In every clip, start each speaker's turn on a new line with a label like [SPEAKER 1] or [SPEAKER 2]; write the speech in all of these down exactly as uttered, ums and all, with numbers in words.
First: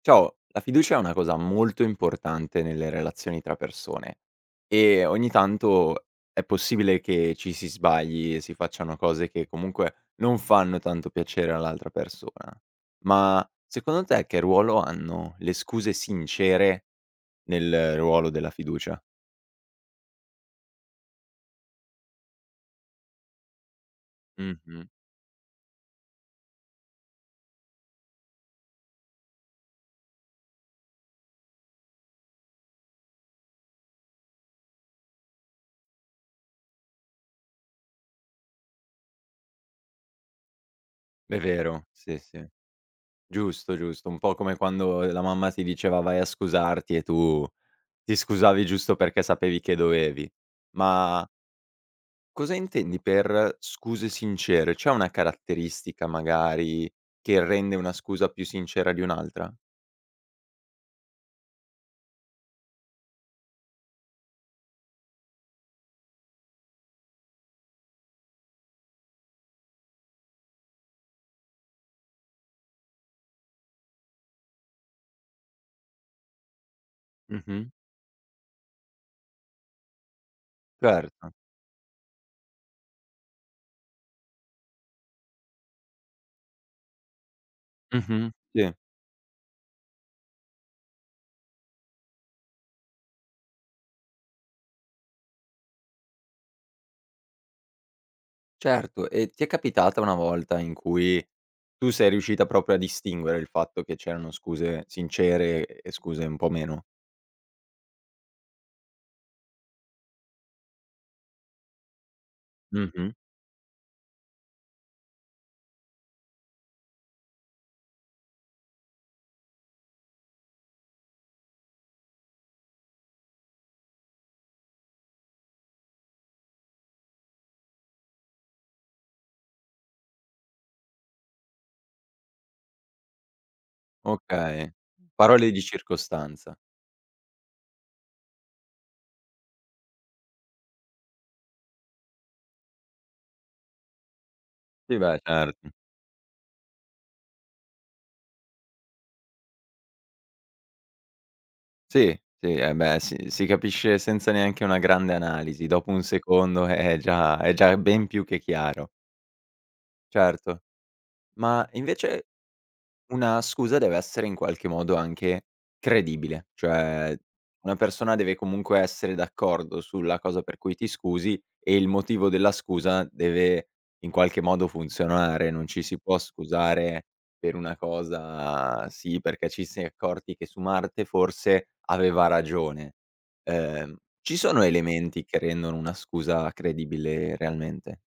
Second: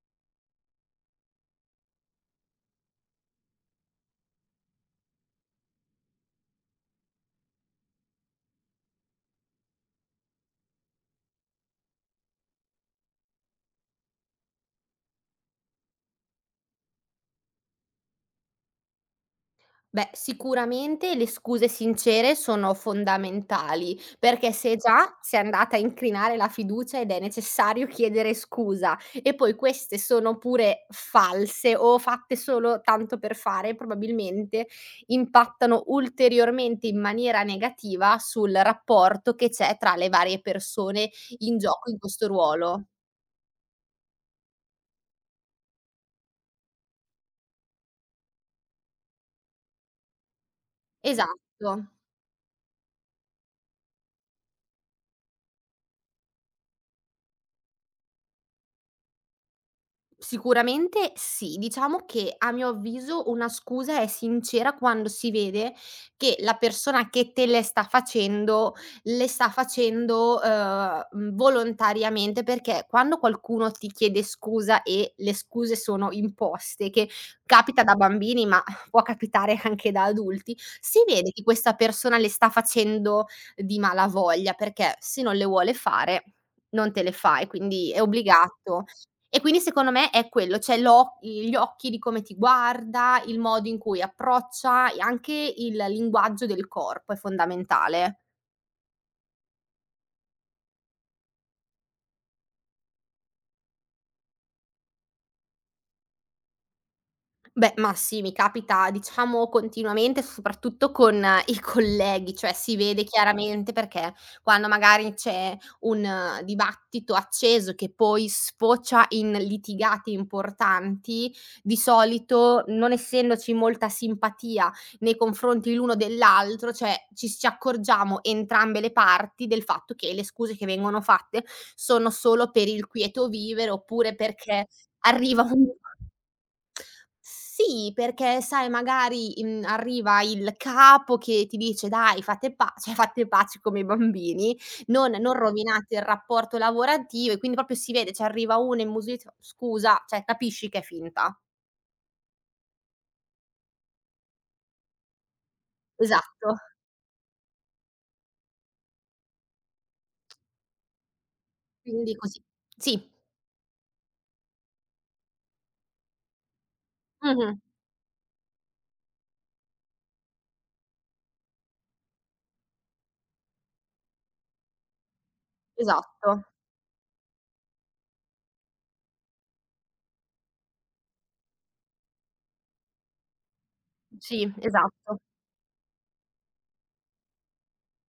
[SPEAKER 1] Ciao, la fiducia è una cosa molto importante nelle relazioni tra persone e ogni tanto è possibile che ci si sbagli e si facciano cose che comunque non fanno tanto piacere all'altra persona. Ma secondo te che ruolo hanno le scuse sincere nel ruolo della fiducia?
[SPEAKER 2] Beh, sicuramente le scuse sincere sono fondamentali, perché se
[SPEAKER 1] Mh-mh.
[SPEAKER 2] già si è andata a incrinare la fiducia ed è necessario chiedere scusa e poi queste sono pure false o fatte solo tanto per fare, probabilmente impattano ulteriormente in maniera negativa sul rapporto che c'è tra le varie persone
[SPEAKER 1] È
[SPEAKER 2] in
[SPEAKER 1] vero,
[SPEAKER 2] gioco in
[SPEAKER 1] sì,
[SPEAKER 2] questo
[SPEAKER 1] sì.
[SPEAKER 2] ruolo.
[SPEAKER 1] Giusto, giusto. Un po' come quando la mamma ti diceva: "Vai a scusarti" e tu ti scusavi giusto perché sapevi che dovevi. Ma
[SPEAKER 2] Esatto.
[SPEAKER 1] Cosa intendi per scuse sincere? C'è una caratteristica magari che rende una scusa più sincera di un'altra?
[SPEAKER 2] Sicuramente sì, diciamo che a mio avviso una scusa è sincera quando si vede che la persona che te le sta facendo, le sta facendo, ehm, mhmm, volontariamente, perché quando qualcuno ti chiede scusa e le scuse sono imposte, che
[SPEAKER 1] Mh-mh,
[SPEAKER 2] capita da bambini ma può capitare anche da adulti, si vede
[SPEAKER 1] certo.
[SPEAKER 2] che questa persona le sta facendo di malavoglia, perché se non le vuole fare non te le fa e quindi è
[SPEAKER 1] Mh-mh, sì.
[SPEAKER 2] obbligato e quindi secondo me è quello, cioè l'oc gli occhi di come ti guarda, il modo in cui approccia e anche il linguaggio del corpo è fondamentale.
[SPEAKER 1] Certo, e ti è capitata una volta in cui tu sei riuscita proprio a distinguere il fatto che c'erano scuse sincere e scuse un po' meno?
[SPEAKER 2] Beh, ma sì, mi capita diciamo continuamente, soprattutto con eh, i colleghi, cioè si vede
[SPEAKER 1] Mh-mh,
[SPEAKER 2] chiaramente perché quando magari c'è un eh, dibattito acceso che poi sfocia in litigati importanti, di solito non essendoci molta simpatia nei confronti l'uno dell'altro, cioè ci ci accorgiamo entrambe le parti del fatto che le scuse che vengono fatte sono solo per il quieto vivere oppure perché
[SPEAKER 1] okay.
[SPEAKER 2] arriva
[SPEAKER 1] Parole di
[SPEAKER 2] un
[SPEAKER 1] circostanza.
[SPEAKER 2] sì, perché sai magari, mhmm, arriva il capo che ti dice: "Dai fate pa cioè fate pace come i bambini,
[SPEAKER 1] Sì,
[SPEAKER 2] non
[SPEAKER 1] beh,
[SPEAKER 2] non
[SPEAKER 1] certo.
[SPEAKER 2] rovinate il rapporto lavorativo", e quindi proprio si vede, cioè arriva uno immusuito "Scusa", cioè capisci che è finta.
[SPEAKER 1] Sì, sì, eh beh, si si capisce senza neanche una grande analisi, dopo un
[SPEAKER 2] Esatto,
[SPEAKER 1] secondo è già è già ben più che chiaro. Certo. Ma
[SPEAKER 2] quindi
[SPEAKER 1] invece
[SPEAKER 2] così. Sì,
[SPEAKER 1] una scusa deve essere in qualche modo anche credibile, cioè
[SPEAKER 2] mh-mh,
[SPEAKER 1] una persona deve comunque essere d'accordo sulla cosa per cui ti scusi e il motivo della scusa deve in qualche modo funzionare, non ci si può
[SPEAKER 2] esatto.
[SPEAKER 1] scusare per una cosa sì, perché ci si è accorti che su Marte forse aveva ragione. Ehm, ci
[SPEAKER 2] Sì,
[SPEAKER 1] sono
[SPEAKER 2] esatto.
[SPEAKER 1] elementi che rendono una scusa credibile realmente.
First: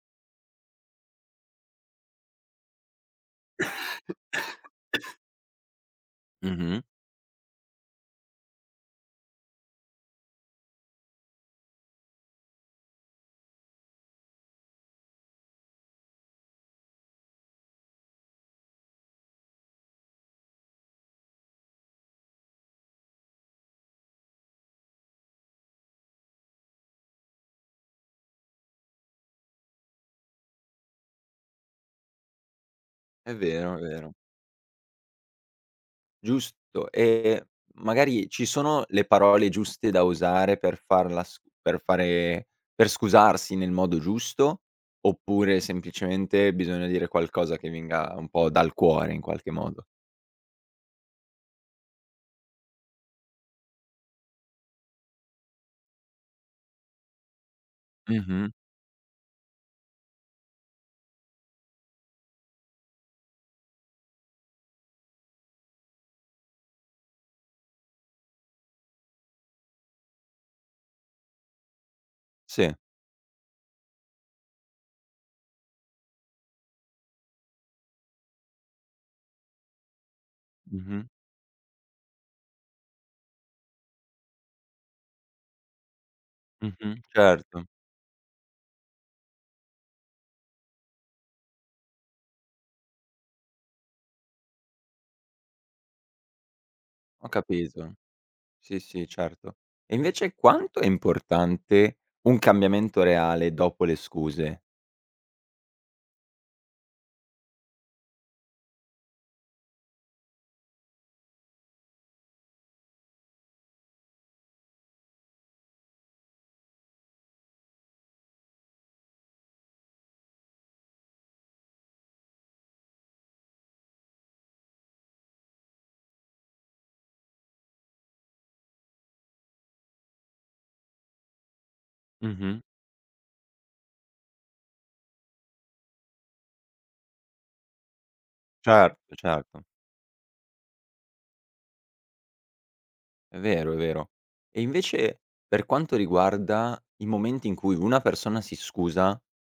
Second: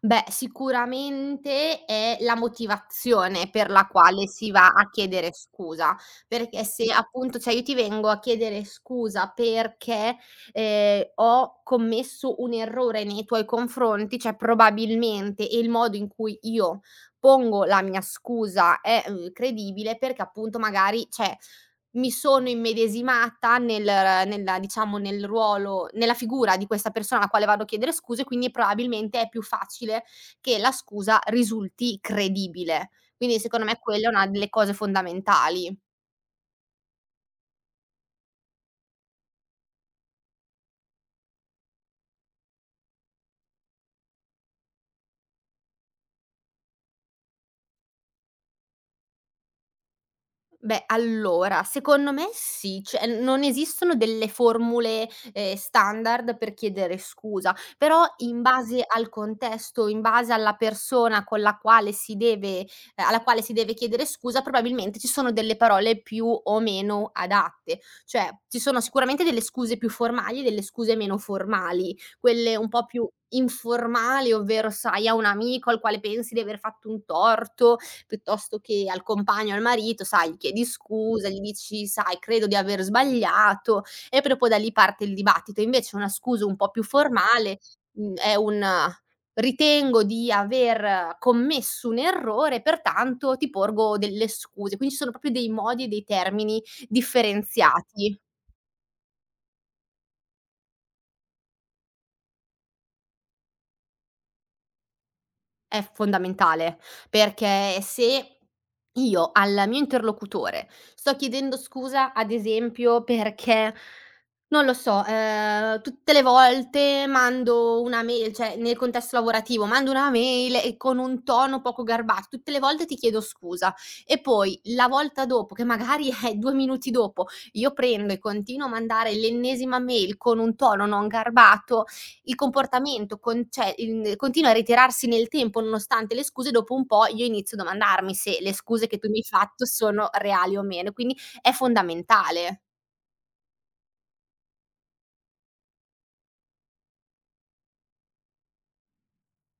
[SPEAKER 2] Beh, sicuramente è la motivazione per la quale si va a chiedere scusa, perché
[SPEAKER 1] Mh-mh.
[SPEAKER 2] se appunto cioè io ti vengo a chiedere scusa perché, ehm, ho commesso un errore nei tuoi confronti, cioè probabilmente il modo in cui io pongo la mia scusa è, uhm, credibile perché appunto magari cioè mi sono immedesimata nel nella diciamo nel ruolo nella figura di questa persona alla quale vado a chiedere scuse, quindi probabilmente è più facile che la scusa risulti credibile.
[SPEAKER 1] È
[SPEAKER 2] Quindi secondo
[SPEAKER 1] vero,
[SPEAKER 2] me
[SPEAKER 1] è
[SPEAKER 2] quella è
[SPEAKER 1] vero.
[SPEAKER 2] una delle cose fondamentali.
[SPEAKER 1] Giusto, ehm, magari ci sono le parole giuste da usare per farla sc per fare per scusarsi nel modo giusto, oppure semplicemente bisogna dire qualcosa che venga un po' dal cuore in qualche modo?
[SPEAKER 2] Beh, allora, secondo me sì, cioè non esistono delle formule, ehm, standard per chiedere scusa, però in
[SPEAKER 1] Mh-mh.
[SPEAKER 2] base al contesto, in base alla persona con la quale si deve ehm, alla quale si deve chiedere scusa, probabilmente ci sono delle parole più o meno adatte. Cioè, ci sono sicuramente delle scuse più formali e delle scuse meno formali, quelle un
[SPEAKER 1] Sì.
[SPEAKER 2] po' più informali, ovvero sai, a un amico al quale pensi di aver fatto un torto piuttosto che al compagno, al marito, sai, gli chiedi
[SPEAKER 1] Mh-mh.
[SPEAKER 2] scusa, gli dici: "Sai, credo di aver sbagliato", e proprio da lì parte il dibattito. Invece una scusa un po' più
[SPEAKER 1] Mh-mh.
[SPEAKER 2] formale,
[SPEAKER 1] Certo,
[SPEAKER 2] mhmm, è un: "Ritengo di aver commesso un errore, pertanto ti porgo delle scuse". Quindi ci sono proprio dei modi e dei termini
[SPEAKER 1] ho capito.
[SPEAKER 2] differenziati.
[SPEAKER 1] Sì, sì, certo. E invece quanto è importante un cambiamento reale dopo le scuse?
[SPEAKER 2] È fondamentale, perché se io al mio interlocutore sto chiedendo scusa, ad esempio, perché non lo so, ehm, tutte le volte mando una mail cioè, nel contesto lavorativo, mando una mail e con un tono poco garbato, tutte le volte ti chiedo scusa e poi la volta dopo, che magari è due minuti dopo, io prendo e continuo a mandare l'ennesima mail con un tono non garbato, il
[SPEAKER 1] Mh-mh.
[SPEAKER 2] comportamento con cioè, in continua a ritirarsi nel tempo nonostante le scuse, dopo un po' io inizio a domandarmi se le scuse che tu
[SPEAKER 1] Certo,
[SPEAKER 2] mi hai fatto
[SPEAKER 1] certo.
[SPEAKER 2] sono reali o meno, quindi è fondamentale.
[SPEAKER 1] È vero, è vero. E invece per quanto riguarda i momenti in cui una persona si scusa,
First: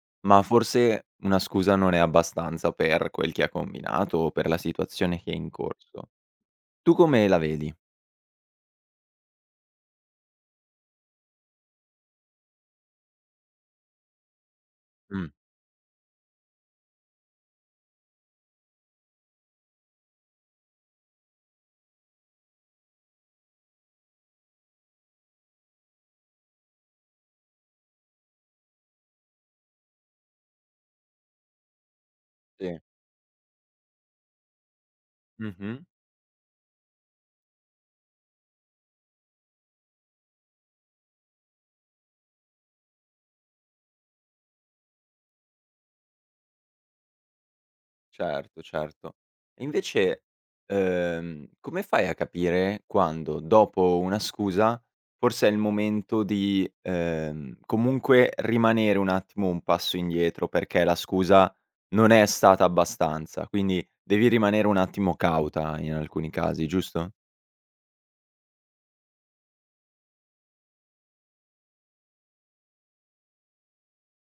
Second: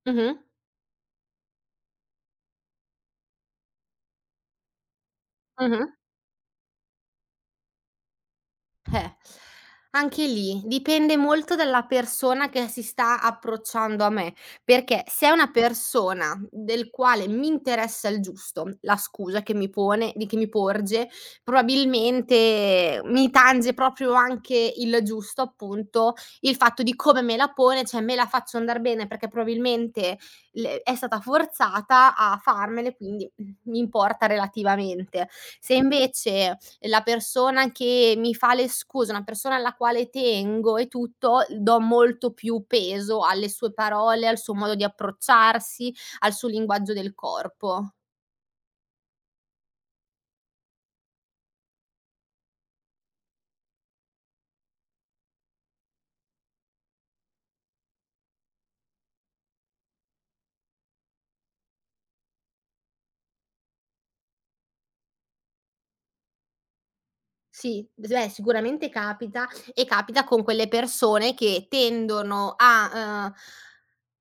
[SPEAKER 2] Mh-mh.
[SPEAKER 1] ma forse una scusa non è abbastanza per quel che ha combinato o per la situazione che è in
[SPEAKER 2] Mh-mh.
[SPEAKER 1] corso, tu come la vedi?
[SPEAKER 2] Eh, anche lì dipende molto dalla persona che si sta approcciando a me, perché se
[SPEAKER 1] Mh,
[SPEAKER 2] è una persona del quale mi interessa il giusto, la scusa che mi pone di che mi porge, probabilmente mi tange proprio anche il giusto, appunto, il fatto di come me la pone, cioè me la faccio andar bene perché probabilmente le è stata forzata a
[SPEAKER 1] sì.
[SPEAKER 2] farmele, quindi, mhmm, mi importa relativamente. Se
[SPEAKER 1] Mh-mh.
[SPEAKER 2] invece la persona che mi fa le scuse, una persona alla quale tengo e tutto, do molto più peso alle sue parole, al suo modo di approcciarsi, al suo linguaggio del corpo.
[SPEAKER 1] Certo, certo. E invece, ehm, come fai a capire quando, dopo una scusa, forse è il momento di, ehm, comunque rimanere un attimo un passo indietro perché la scusa non è stata abbastanza, quindi devi rimanere un attimo cauta in alcuni casi, giusto?
[SPEAKER 2] Sì, s beh, sicuramente capita e capita con quelle persone che tendono a, uhm,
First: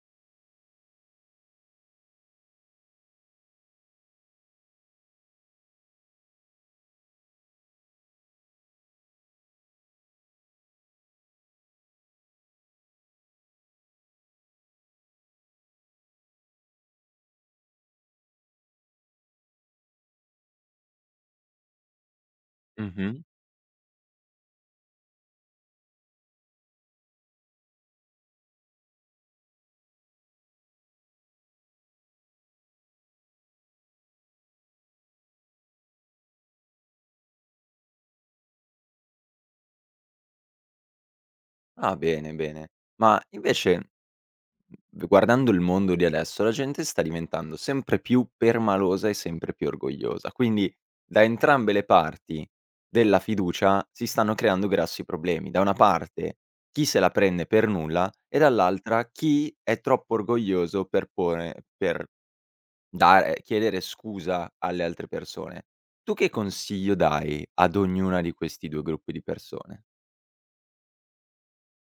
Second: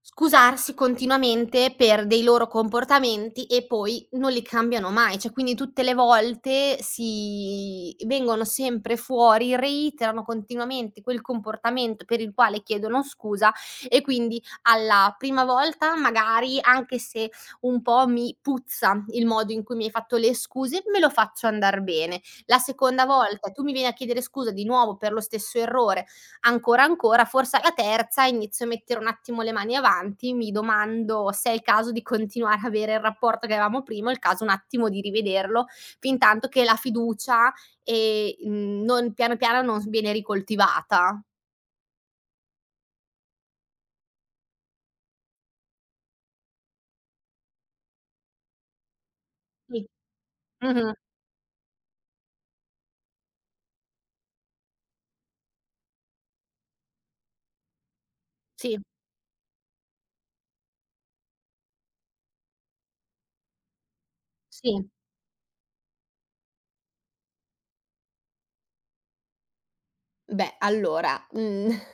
[SPEAKER 2] scusarsi continuamente per dei loro comportamenti e poi non li cambiano mai. Cioè, quindi tutte le volte si vengono sempre fuori, reiterano continuamente quel comportamento per il quale chiedono scusa e quindi alla prima volta magari, anche se un po' mi puzza il modo in cui mi hai fatto le scuse, me lo faccio andar bene. La seconda
[SPEAKER 1] Mh-mh.
[SPEAKER 2] volta tu mi vieni a chiedere scusa di nuovo per lo stesso errore, ancora, ancora, forse alla terza inizio a mettere un attimo le mani avanti, mi domando se è il caso di continuare a avere il rapporto che avevamo prima, o il caso un attimo di rivederlo, fintanto che la fiducia, ehm, non piano piano non s viene ricoltivata.
[SPEAKER 1] Ah, bene, bene. Ma invece V guardando il mondo di adesso, la gente sta diventando sempre più permalosa e sempre più
[SPEAKER 2] Sì.
[SPEAKER 1] orgogliosa. Quindi
[SPEAKER 2] Mh-mh.
[SPEAKER 1] da entrambe le parti della fiducia si stanno creando grossi problemi. Da una parte chi se la prende per nulla e
[SPEAKER 2] Sì,
[SPEAKER 1] dall'altra chi è troppo orgoglioso per porre per dare chiedere scusa alle
[SPEAKER 2] sì.
[SPEAKER 1] altre persone. Tu che consiglio dai ad ognuna di questi due gruppi di persone?
[SPEAKER 2] Beh, allora, mhmm,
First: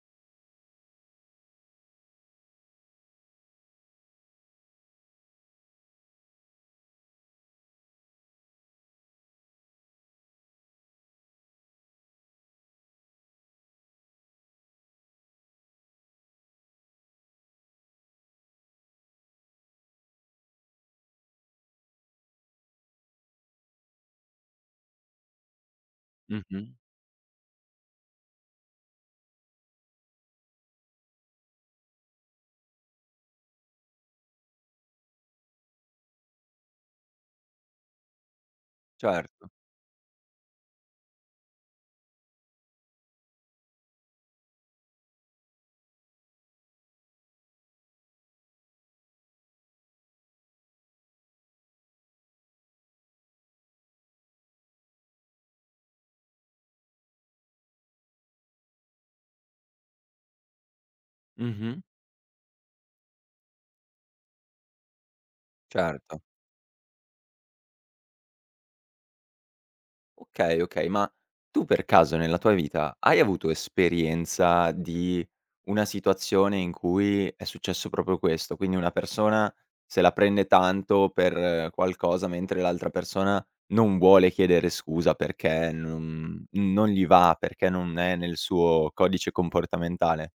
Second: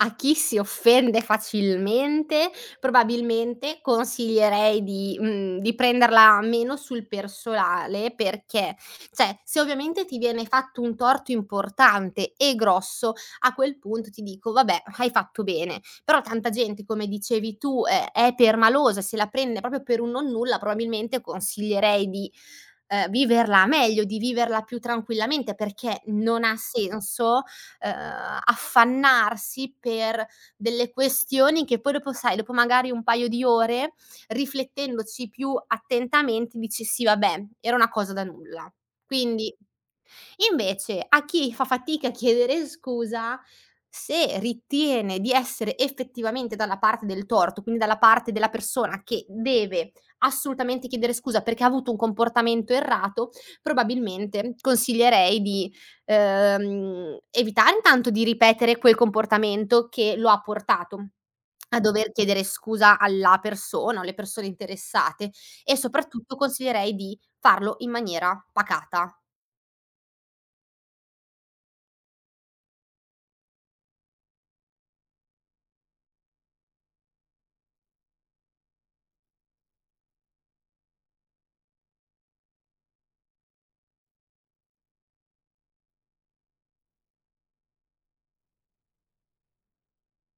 [SPEAKER 2] a chi si offende facilmente, probabilmente consiglierei di mhmm, di prenderla meno sul personale perché, cioè, se ovviamente ti viene fatto un torto importante e grosso, a quel punto ti dico: "Vabbè, hai fatto bene". Però tanta gente, come dicevi tu, è è permalosa, se la prende proprio per un nonnulla, probabilmente consiglierei di, ehm, viverla meglio, di viverla più tranquillamente, perché non ha
[SPEAKER 1] Mh-mh.
[SPEAKER 2] senso ehm, affannarsi per delle questioni che poi dopo sai, dopo magari un paio di ore, riflettendoci più attentamente, dici: "Sì vabbè, era una cosa da nulla".
[SPEAKER 1] Certo.
[SPEAKER 2] Quindi Invece a chi fa fatica a chiedere scusa, se ritiene di essere effettivamente dalla parte del torto, quindi dalla parte della persona che deve assolutamente chiedere scusa perché ha avuto un comportamento errato, probabilmente consiglierei di, ehm, evitare intanto di ripetere quel comportamento che lo ha portato a
[SPEAKER 1] Mh-mh.
[SPEAKER 2] dover chiedere scusa alla persona o alle persone interessate e
[SPEAKER 1] Certo.
[SPEAKER 2] soprattutto consiglierei di farlo in maniera pacata.
[SPEAKER 1] Okay, okay, ma tu per caso nella tua vita hai avuto esperienza di una situazione in cui è successo proprio questo? Quindi una persona se la prende tanto per qualcosa, mentre l'altra persona non vuole chiedere scusa perché non non gli va, perché non è nel suo codice comportamentale.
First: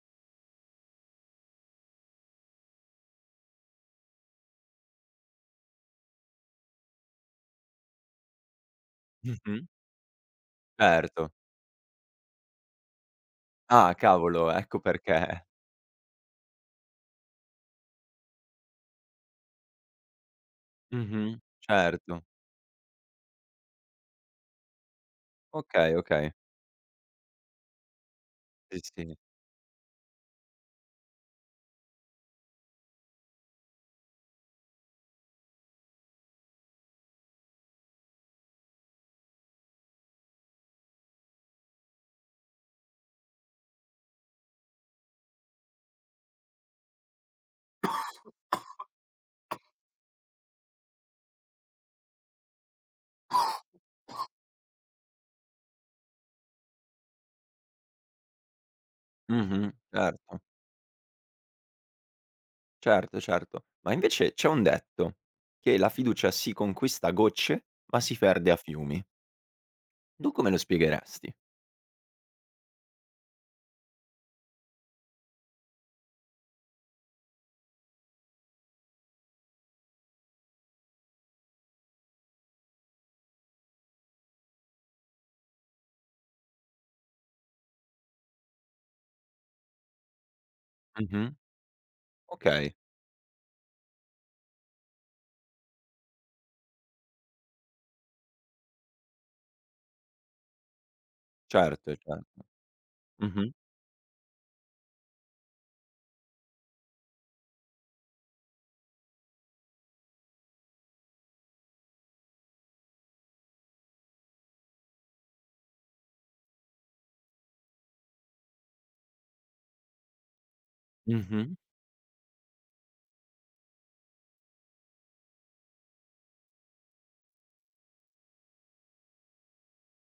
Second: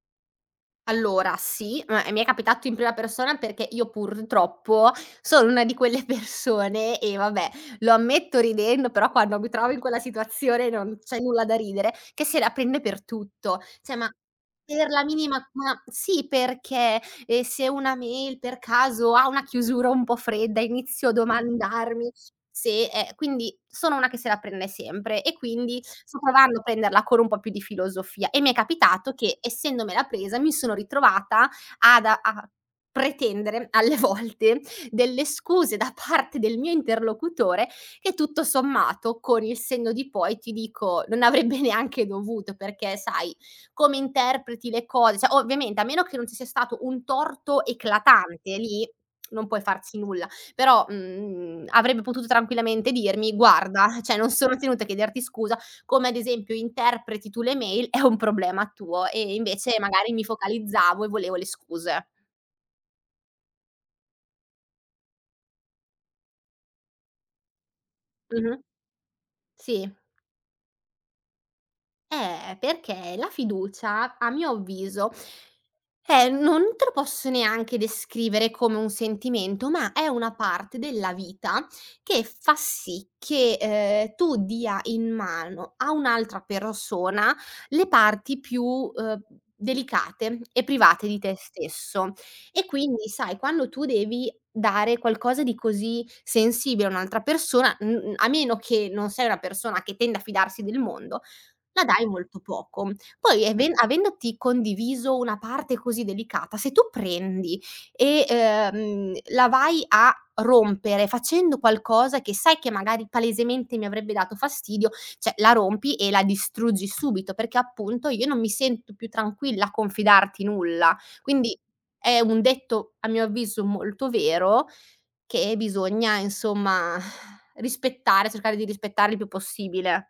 [SPEAKER 2] Allora sì, ma e mi è capitato in prima persona perché io purtroppo sono una di quelle persone e vabbè, lo ammetto ridendo, però quando mi
[SPEAKER 1] Mh-mh,
[SPEAKER 2] trovo in quella situazione non c'è
[SPEAKER 1] certo.
[SPEAKER 2] nulla da ridere, che se la prende per tutto.
[SPEAKER 1] Ah,
[SPEAKER 2] Cioè, ma
[SPEAKER 1] cavolo, ecco
[SPEAKER 2] per la minima
[SPEAKER 1] perché.
[SPEAKER 2] ma sì, perché, ehm, se una mail per caso ha una chiusura un po' fredda, inizio a
[SPEAKER 1] Mh-mh,
[SPEAKER 2] domandarmi
[SPEAKER 1] certo.
[SPEAKER 2] se è quindi sono una che se la prende sempre e quindi
[SPEAKER 1] Okay,
[SPEAKER 2] sto
[SPEAKER 1] okay.
[SPEAKER 2] provando a prenderla con un po' più di filosofia e mi è
[SPEAKER 1] Sì,
[SPEAKER 2] capitato
[SPEAKER 1] sì.
[SPEAKER 2] che essendomela presa mi sono ritrovata ad a a pretendere alle volte delle scuse da parte del mio interlocutore che tutto sommato, con il senno di poi, ti dico, non avrebbe neanche dovuto, perché sai come interpreti le cose, cioè ovviamente a meno che non ci sia stato un torto eclatante, lì non puoi farci nulla, però, mhmm, avrebbe potuto tranquillamente dirmi: "Guarda, cioè non sono tenuta a chiederti scusa come ad esempio interpreti tu le mail è un problema tuo e
[SPEAKER 1] Mh-mh,
[SPEAKER 2] invece magari mi
[SPEAKER 1] certo.
[SPEAKER 2] focalizzavo e volevo le scuse".
[SPEAKER 1] Certo, certo. Ma invece c'è un detto, che la fiducia si conquista a gocce, ma si perde a
[SPEAKER 2] Mh-mh.
[SPEAKER 1] fiumi.
[SPEAKER 2] Sì.
[SPEAKER 1] Tu come lo spiegheresti?
[SPEAKER 2] Eh, perché la fiducia, a mio avviso, eh, non te lo posso neanche descrivere come un sentimento, ma è una parte della vita che fa sì che, ehm, tu dia in mano a un'altra persona le parti più, ehm, delicate e private di te
[SPEAKER 1] Mh-mh.
[SPEAKER 2] stesso. E
[SPEAKER 1] Okay,
[SPEAKER 2] quindi, sai, quando tu devi dare qualcosa di così sensibile a un'altra persona, n n a meno che non sei una persona che tende a fidarsi del mondo la
[SPEAKER 1] certo,
[SPEAKER 2] dai
[SPEAKER 1] certo.
[SPEAKER 2] molto poco. Poi
[SPEAKER 1] Mh-mh,
[SPEAKER 2] even avendoti condiviso una parte così delicata, se tu prendi e, ehm, la vai a rompere facendo qualcosa che sai che magari palesemente mi avrebbe dato fastidio, cioè la rompi e la distruggi subito, perché appunto io non mi sento più tranquilla a confidarti nulla.
[SPEAKER 1] mh-mh.
[SPEAKER 2] Quindi è un detto, a mio avviso, molto vero che bisogna insomma rispettare, cercare di rispettare il più possibile.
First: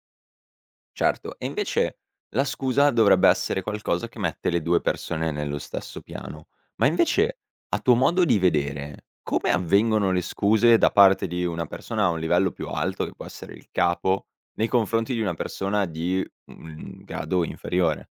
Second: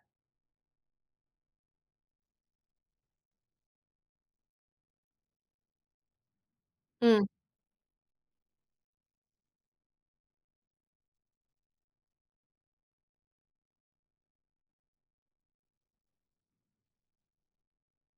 [SPEAKER 1] Certo, e invece la scusa dovrebbe essere qualcosa che mette le due persone nello stesso piano. Ma
[SPEAKER 2] Mh.
[SPEAKER 1] invece, a tuo modo di vedere, come avvengono le scuse da parte di una persona a un livello più alto, che può essere il capo, nei confronti di una persona di un grado inferiore?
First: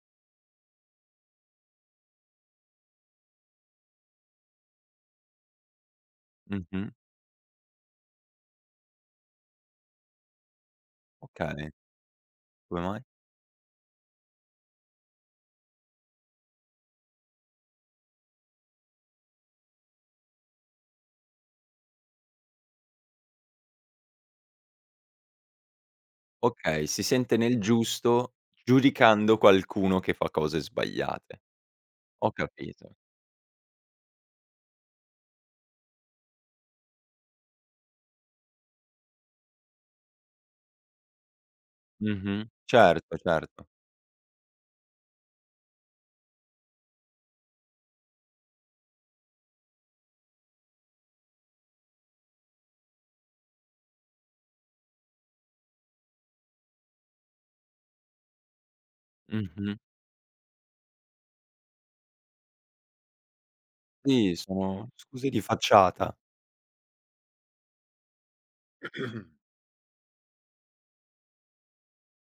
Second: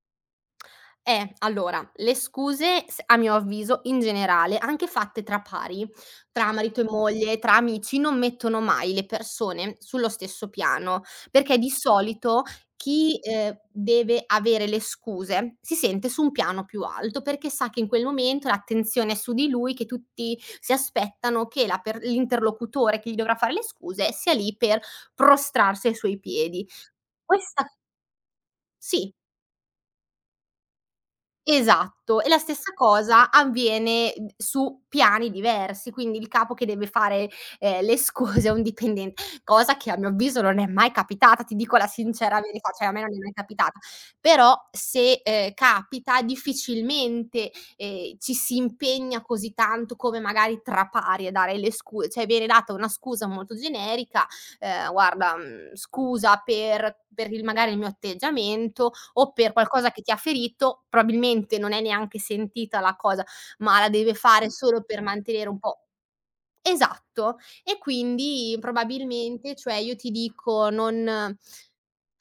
[SPEAKER 2] Eh, allora, le scuse s a mio avviso, in generale, anche fatte tra pari, tra marito e
[SPEAKER 1] Mh-mh.
[SPEAKER 2] moglie, tra amici, non mettono mai le persone sullo stesso piano, perché di
[SPEAKER 1] Okay,
[SPEAKER 2] solito
[SPEAKER 1] come mai?
[SPEAKER 2] chi, ehm, deve avere le scuse si sente su un piano più alto, perché sa che in quel momento l'attenzione è su di lui, che tutti si aspettano che la per l'interlocutore che gli dovrà fare le scuse sia lì per prostrarsi ai suoi piedi.
[SPEAKER 1] Okay, si sente nel
[SPEAKER 2] Questa
[SPEAKER 1] giusto
[SPEAKER 2] sì.
[SPEAKER 1] giudicando qualcuno che fa cose sbagliate.
[SPEAKER 2] Esatto, e
[SPEAKER 1] Ho
[SPEAKER 2] la stessa
[SPEAKER 1] capito.
[SPEAKER 2] cosa avviene, mhmm, su piani diversi, quindi il capo che deve fare, ehm, le scuse a un dipendente, cosa che a mio avviso non è mai capitata, ti dico la sincera
[SPEAKER 1] Mh-mh.
[SPEAKER 2] verità, cioè a me non
[SPEAKER 1] Certo,
[SPEAKER 2] è mai
[SPEAKER 1] certo.
[SPEAKER 2] capitata. Però se, ehm, capita difficilmente, ehm, ci si impegna così tanto come magari tra pari a dare le scu cioè viene data una scusa molto generica, ehm: "Guarda, mhmm, scusa per per il magari il mio atteggiamento" o per
[SPEAKER 1] Mh-mh.
[SPEAKER 2] qualcosa che ti ha ferito, probabilmente non è neanche sentita la cosa, ma la deve
[SPEAKER 1] Sì,
[SPEAKER 2] fare solo
[SPEAKER 1] sono
[SPEAKER 2] per
[SPEAKER 1] scuse di
[SPEAKER 2] mantenere un po'.
[SPEAKER 1] facciata.
[SPEAKER 2] Esatto. E quindi probabilmente, cioè io ti dico non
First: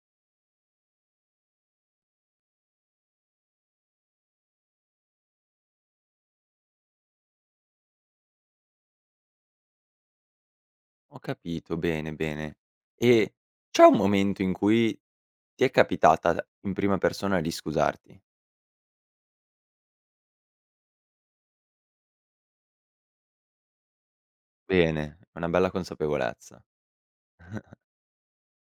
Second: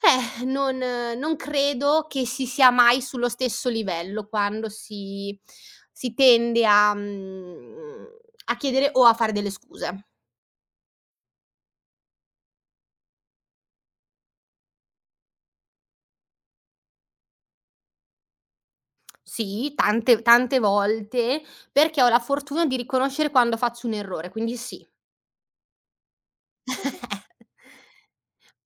[SPEAKER 2] eh, non non credo che si sia mai sullo stesso livello quando si si tende a mhmm, a chiedere o a fare delle scuse.
[SPEAKER 1] Ho capito, bene, bene. E c'è un momento in cui ti è capitata in prima persona di scusarti?
[SPEAKER 2] Sì, tante tante volte, perché ho la fortuna di riconoscere quando faccio un errore, quindi sì.
[SPEAKER 1] Bene, è una bella consapevolezza.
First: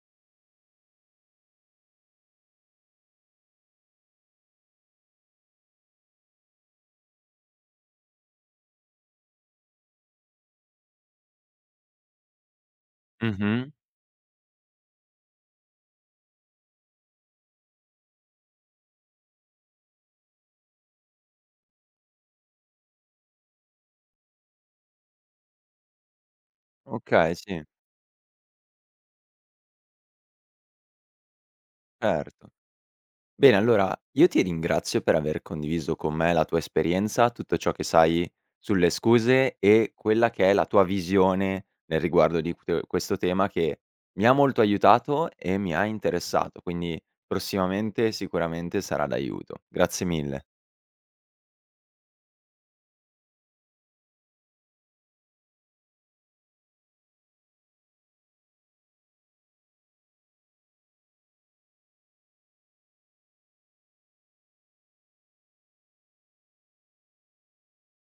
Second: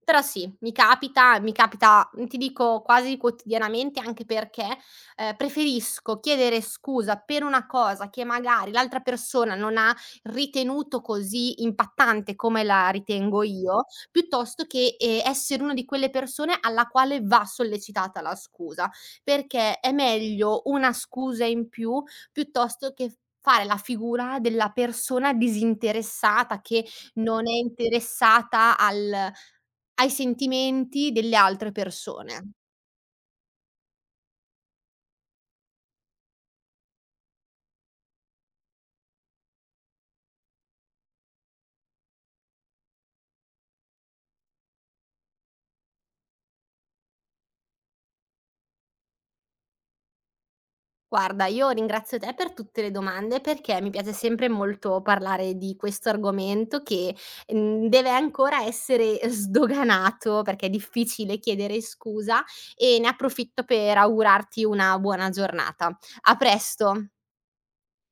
[SPEAKER 2] Però sì, mi capita mi capita, mhmm, ti dico quasi quotidianamente, anche perché, ehm, preferisco chiedere scusa per una cosa che magari l'altra persona non ha ritenuto così impattante come la ritengo
[SPEAKER 1] Mh-mh.
[SPEAKER 2] io, piuttosto che, ehm, essere una di quelle persone alla quale va sollecitata la scusa, perché è meglio una scusa in più piuttosto che fare la figura della persona disinteressata che
[SPEAKER 1] Okay,
[SPEAKER 2] non è
[SPEAKER 1] sì,
[SPEAKER 2] interessata al ai sentimenti delle altre persone.
[SPEAKER 1] certo. Bene, allora io ti ringrazio per aver condiviso con me la tua esperienza, tutto ciò che sai sulle scuse e quella che è la tua visione nel riguardo di que- questo tema che mi ha molto aiutato e mi ha interessato, quindi prossimamente sicuramente sarà d'aiuto. Grazie mille.
[SPEAKER 2] Guarda, io ringrazio te per tutte le domande perché mi piace sempre molto parlare di questo argomento che, mhmm, deve ancora essere eh, sdoganato perché è difficile chiedere scusa e ne approfitto per augurarti una buona giornata. A presto.